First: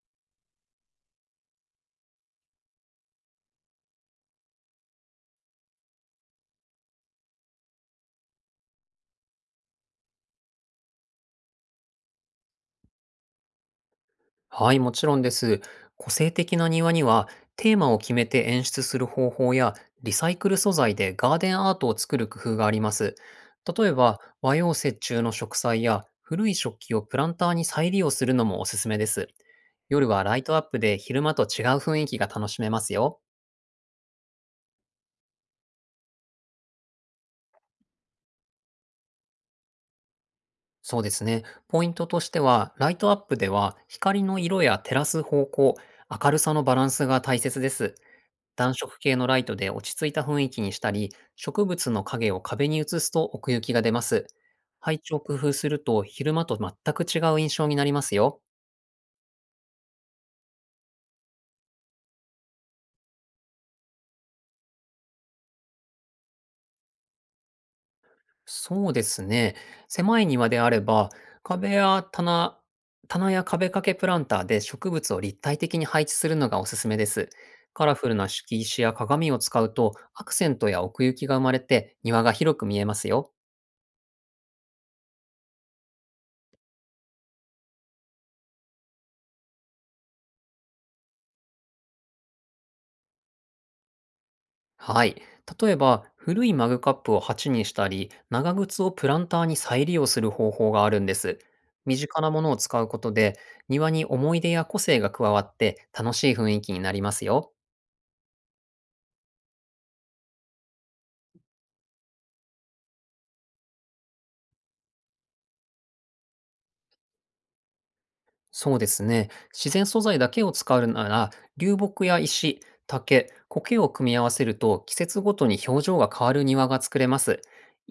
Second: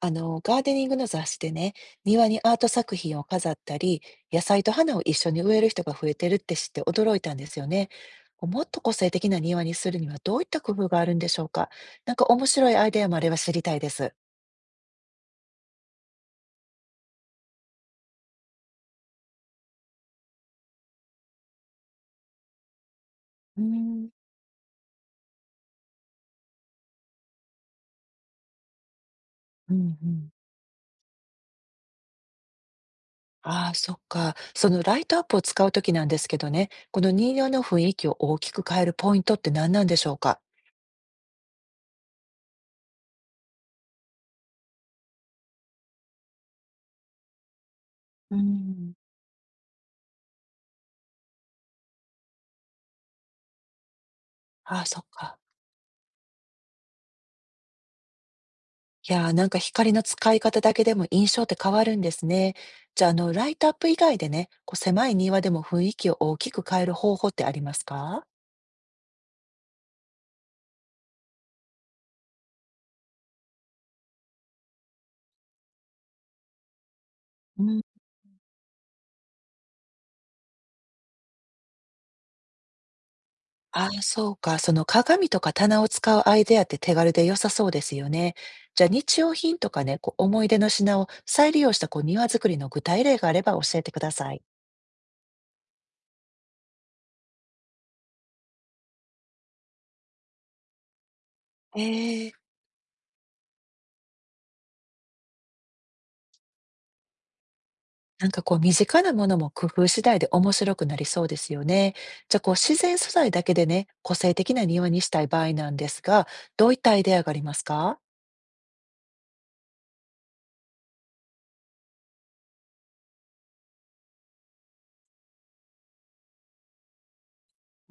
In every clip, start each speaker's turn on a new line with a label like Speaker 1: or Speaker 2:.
Speaker 1: ガーデニングの雑誌でね、庭にアート作品を飾ったり、野菜と花を一緒に植える人が増えてるって知って驚いたんですよね。もっと個性的な庭にするにはどういった工夫があるんでしょうか。なんか面白いアイデアもあれば知りたいです。
Speaker 2: はい、もちろんです。個性的な庭には、テーマを決めて演出する方法や、リサイクル素材でガーデンアートを作る工夫があります。
Speaker 1: う
Speaker 2: 例え
Speaker 1: ん、
Speaker 2: ば、和洋折衷の植栽や、古い食器をプランターに再利用するのもおすすめです。
Speaker 1: うん、う
Speaker 2: 夜は
Speaker 1: ん。
Speaker 2: ライトアップで昼間と違う雰囲気が楽しめますよ。
Speaker 1: ああ、そっか。そのライトアップを使うときなんですけどね、この人形の雰囲気を大きく変えるポイントって何なんでしょうか。
Speaker 2: そうですね。ポイントとしては、ライトアップでは光の色や照らす方向、明るさのバランスが大切です。
Speaker 1: う
Speaker 2: 暖
Speaker 1: ん
Speaker 2: 色系のライトで落ち着いた雰囲気にしたり、植物の影を壁に映すと奥行きが出ます。
Speaker 1: ああ、
Speaker 2: 配
Speaker 1: そっ
Speaker 2: 置を工
Speaker 1: か。
Speaker 2: 夫すると昼間と全く違う印象になりますよ。
Speaker 1: いやー、なんか光の使い方だけでも印象って変わるんですね。じゃあ、ライトアップ以外でね、狭い庭でも雰囲気を大きく変える方法ってありますか？
Speaker 2: そうですね。狭い庭であれば、壁や棚、棚や壁掛けプランターで植物を立体的に配置するのがおすすめです。
Speaker 1: うん。
Speaker 2: カラフルな敷石や鏡を使うとアクセントや奥行きが生まれて庭が広く見えますよ。
Speaker 1: ああ、そうか。その鏡とか棚を使うアイデアって手軽で良さそうですよね。じゃあ、日用品とかね、思い出の品を再利用した庭作りの具体例があれば教えてください。
Speaker 2: はい。例えば、古いマグカップを鉢にしたり、長靴をプランターに再利用する方法があるんです。
Speaker 1: え
Speaker 2: 身近なも
Speaker 1: え。
Speaker 2: のを使うことで、庭に思い出や個性が加わって楽しい雰囲気になりますよ。
Speaker 1: なんか身近なものも工夫次第で面白くなりそうですよね。じゃあ自然素材だけでね、個性的な庭にしたい場合なんですが、どういったアイデアがありますか？
Speaker 2: そうですね。自然素材だけを使うなら、流木や石、竹、苔を組み合わせると季節ごとに表情が変わる庭が作れます。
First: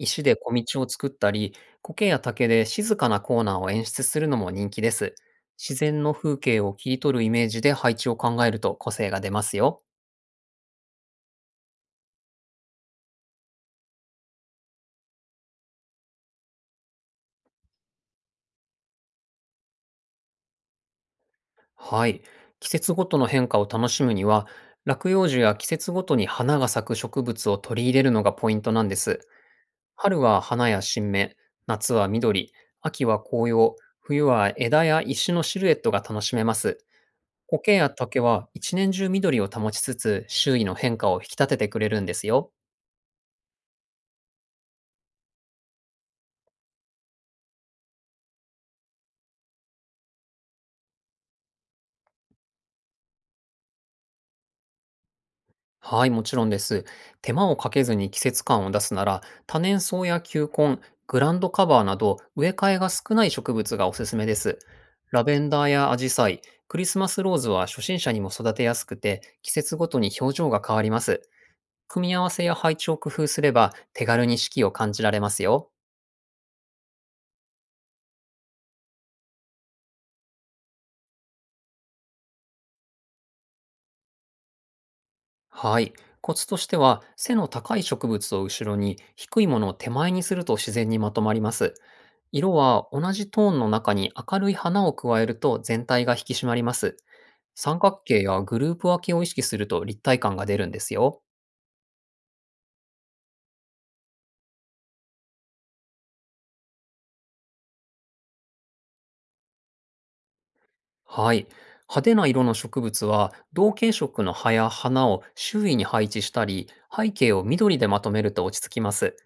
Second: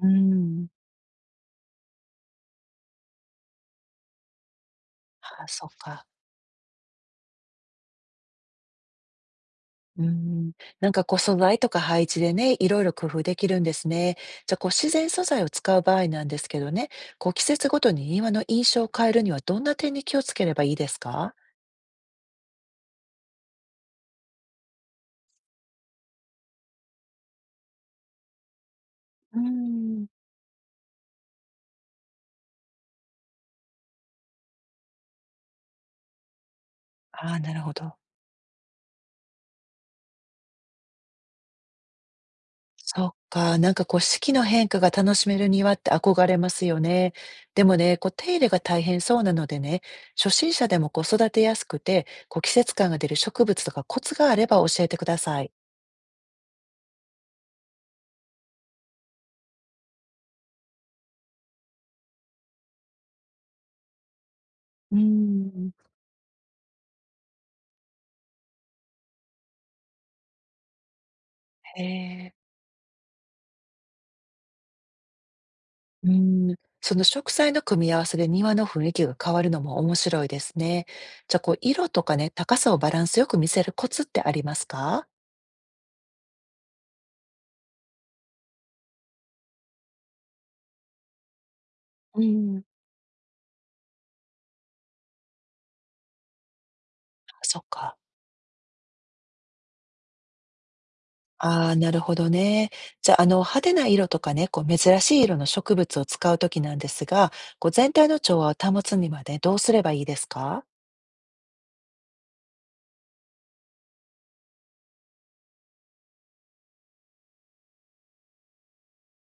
Speaker 1: う
Speaker 2: で小
Speaker 1: ん。
Speaker 2: 道を作ったり、苔や竹で静かなコーナーを演出するのも人気です。
Speaker 1: ああ、そっ
Speaker 2: 自然
Speaker 1: か。
Speaker 2: の風景を切り取るイメージで配置を考えると個性が出ますよ。
Speaker 1: うん。なんか素材とか配置でね、いろいろ工夫できるんですね。じゃあ自然素材を使う場合なんですけどね、季節ごとに庭の印象を変えるにはどんな点に気をつければいいですか？
Speaker 2: はい。季節ごとの変化を楽しむには、落葉樹や季節ごとに花が咲く植物を取り入れるのがポイントなんです。
Speaker 1: うん。
Speaker 2: 春は花や新芽、夏は緑、秋は紅葉、冬は枝や石のシルエットが楽しめます。
Speaker 1: ああ、なるほ
Speaker 2: 苔や
Speaker 1: ど。
Speaker 2: 竹は一年中緑を保ちつつ、周囲の変化を引き立ててくれるんですよ。
Speaker 1: そっか、なんか四季の変化が楽しめる庭って憧れますよね。でもね、手入れが大変そうなのでね、初心者でも育てやすくて、季節感が出る植物とかコツがあれば教えてください。
Speaker 2: はい、もちろんです。手間をかけずに季節感を出すなら、多年草や球根、グランドカバーなど植え替えが少ない植物がおすすめです。
Speaker 1: うー
Speaker 2: ラベンダー
Speaker 1: ん、
Speaker 2: やアジサイ、クリスマスローズは初心者にも育てやすくて、季節ごとに表情が変わります。
Speaker 1: へ
Speaker 2: 組み合わ
Speaker 1: え。
Speaker 2: せや配置を工夫すれば手軽に四季を感じられますよ。
Speaker 1: うーん。その植栽の組み合わせで庭の雰囲気が変わるのも面白いですね。じゃあ色とかね、高さをバランスよく見せるコツってありますか？
Speaker 2: はい。コツとしては、背の高い植物を後ろに、低いものを手前にすると自然にまとまります。
Speaker 1: う
Speaker 2: 色
Speaker 1: ん、あ、
Speaker 2: は同じトーンの中に明るい花を加えると全体が引き締まります。
Speaker 1: そっ
Speaker 2: 三
Speaker 1: か。
Speaker 2: 角形やグループ分けを意識すると立体感が出るんですよ。
Speaker 1: ああ、なるほどね。じゃあ、派手な色とかね、珍しい色の植物を使うときなんですが、全体の調和を保つにまでどうすればいいですか？
Speaker 2: はい。派手な色の植物は同系色の葉や花を周囲に配置したり、背景を緑でまとめると落ち着きます。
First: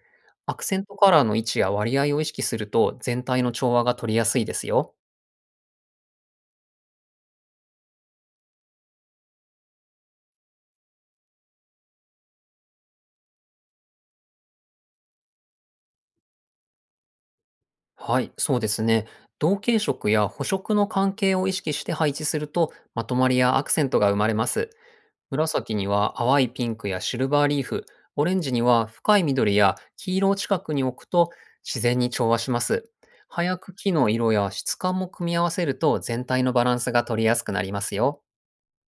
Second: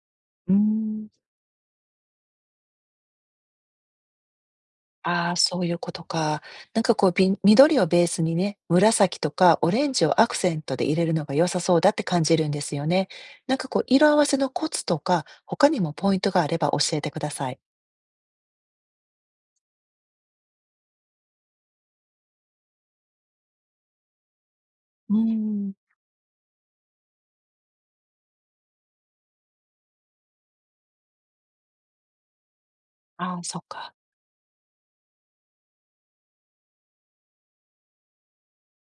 Speaker 1: うー
Speaker 2: アクセント
Speaker 1: ん。
Speaker 2: カラーの位置や割合を意識すると全体の調和が取りやすいですよ。
Speaker 1: ああ、そういうことか。なんか緑をベースにね、紫とかオレンジをアクセントで入れるのが良さそうだって感じるんですよね。なんか色合わせのコツとか、他にもポイントがあれば教えてください。
Speaker 2: はい、そうですね。同系色や補色の関係を意識して配置すると、まとまりやアクセントが生まれます。
Speaker 1: うーん。
Speaker 2: 紫には淡いピンクやシルバーリーフ、オレンジには深い緑や黄色を近くに置くと自然に調和します。
Speaker 1: ああ、
Speaker 2: 葉や
Speaker 1: そっか。
Speaker 2: 茎の色や質感も組み合わせると全体のバランスが取りやすくなりますよ。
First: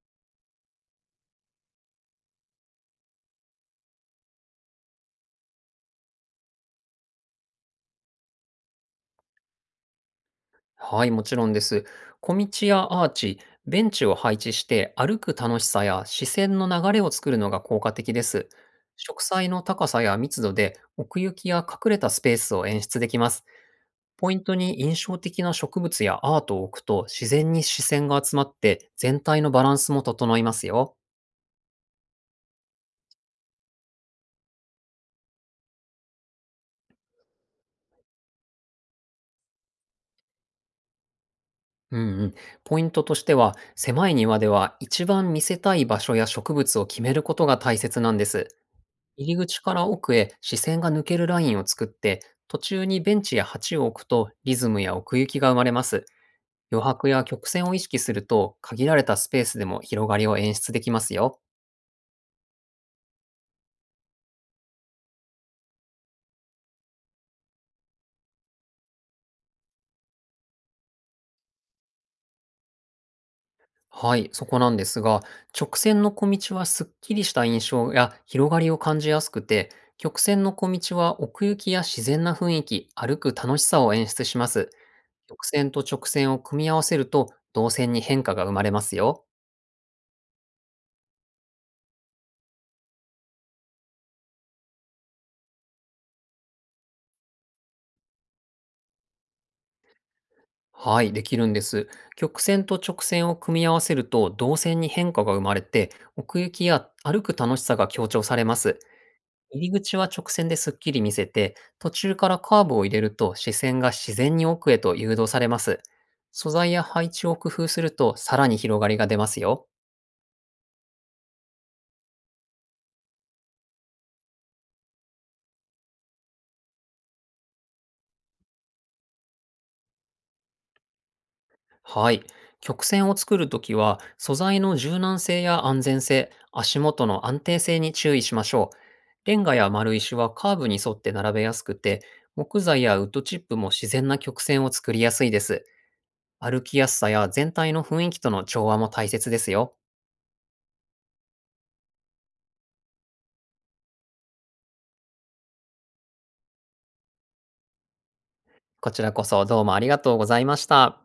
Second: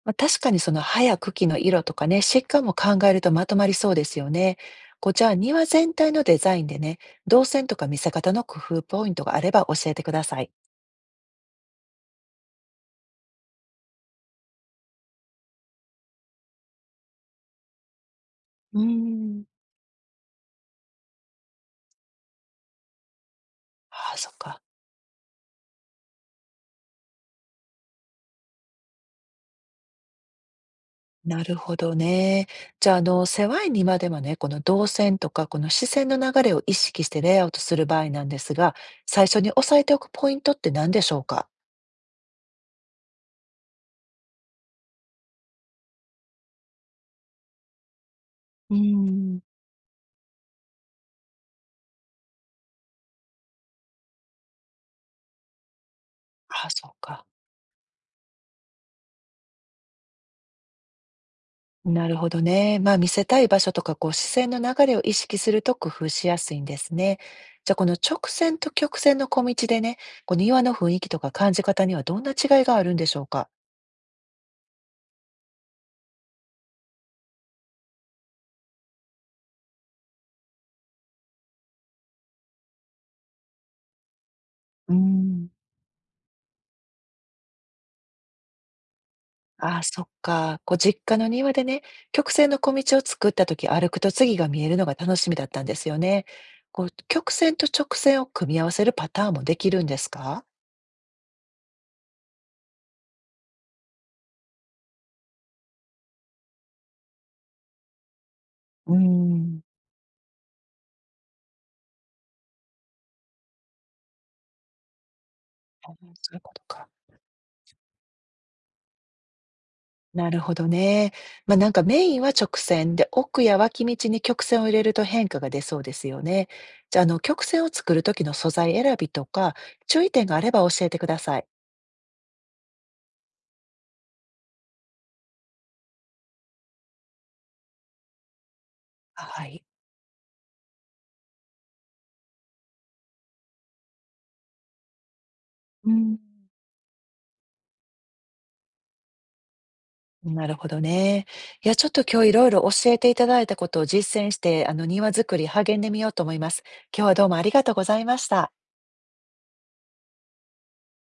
Speaker 1: まあ、確かにその葉や茎の色とかね、疾患も考えるとまとまりそうですよね。じゃあ庭全体のデザインでね、動線とか見せ方の工夫ポイントがあれば教えてください。
Speaker 2: はい、もちろんです。小道やアーチ、ベンチを配置して歩く楽しさや視線の流れを作るのが効果的です。
Speaker 1: うー
Speaker 2: 植
Speaker 1: ん。
Speaker 2: 栽の高さや密度で奥行きや隠れたスペースを演出できます。
Speaker 1: ああ、そ
Speaker 2: ポ
Speaker 1: っ
Speaker 2: イント
Speaker 1: か。
Speaker 2: に印象的な植物やアートを置くと自然に視線が集まって全体のバランスも整いますよ。
Speaker 1: なるほどね。じゃあ、狭い庭でもね、この動線とか、この視線の流れを意識してレイアウトする場合なんですが、最初に押さえておくポイントって何でしょうか？
Speaker 2: うんうん。ポイントとしては、狭い庭では一番見せたい場所や植物を決めることが大切なんです。
Speaker 1: うー
Speaker 2: 入り
Speaker 1: ん。
Speaker 2: 口から奥へ視線が抜けるラインを作って、途中にベンチや鉢を置くとリズムや奥行きが生まれます。
Speaker 1: ああ、
Speaker 2: 余
Speaker 1: そう
Speaker 2: 白や
Speaker 1: か。
Speaker 2: 曲線を意識すると、限られたスペースでも広がりを演出できますよ。
Speaker 1: なるほどね。まあ、見せたい場所とか、視線の流れを意識すると工夫しやすいんですね。じゃあ、この直線と曲線の小道でね、庭の雰囲気とか感じ方にはどんな違いがあるんでしょうか？
Speaker 2: はい、そこなんですが、直線の小道はすっきりした印象や広がりを感じやすくて、曲線の小道は奥行きや自然な雰囲気、歩く楽しさを演出します。
Speaker 1: うー
Speaker 2: 曲
Speaker 1: ん、
Speaker 2: 線と直線を組み合わせると、動線に変化が生まれますよ。
Speaker 1: ああ、そっか。実家の庭でね、曲線の小道を作った時、歩くと次が見えるのが楽しみだったんですよね。曲線と直線を組み合わせるパターンもできるんですか？
Speaker 2: はい、できるんです。曲線と直線を組み合わせると動線に変化が生まれて、奥行きや歩く楽しさが強調されます。
Speaker 1: うーん。
Speaker 2: 入り口は直線ですっきり見せて、途中からカーブを入れると視線が自然に奥へと誘導されます。
Speaker 1: あ、そういう
Speaker 2: 素
Speaker 1: こと
Speaker 2: 材や
Speaker 1: か。
Speaker 2: 配置を工夫するとさらに広がりが出ますよ。
Speaker 1: なるほどね。まあ、なんかメインは直線で、奥や脇道に曲線を入れると変化が出そうですよね。じゃあ、曲線を作る時の素材選びとか、注意点があれば教えてください。
Speaker 2: はい。曲線を作るときは、素材の柔軟性や安全性、足元の安定性に注意しましょう。レン
Speaker 1: は
Speaker 2: ガ
Speaker 1: い。
Speaker 2: や丸石はカーブに沿って並べやすくて、木材やウッドチップも自然な曲線を作りやすいです。
Speaker 1: うん。
Speaker 2: 歩きやすさや全体の雰囲気との調和も大切ですよ。
Speaker 1: なるほどね。いや、ちょっと今日いろいろ教えていただいたことを実践して、庭作り励んでみようと思います。今日はどうもありがとうございました。
Speaker 2: こちらこそどうもありがとうございました。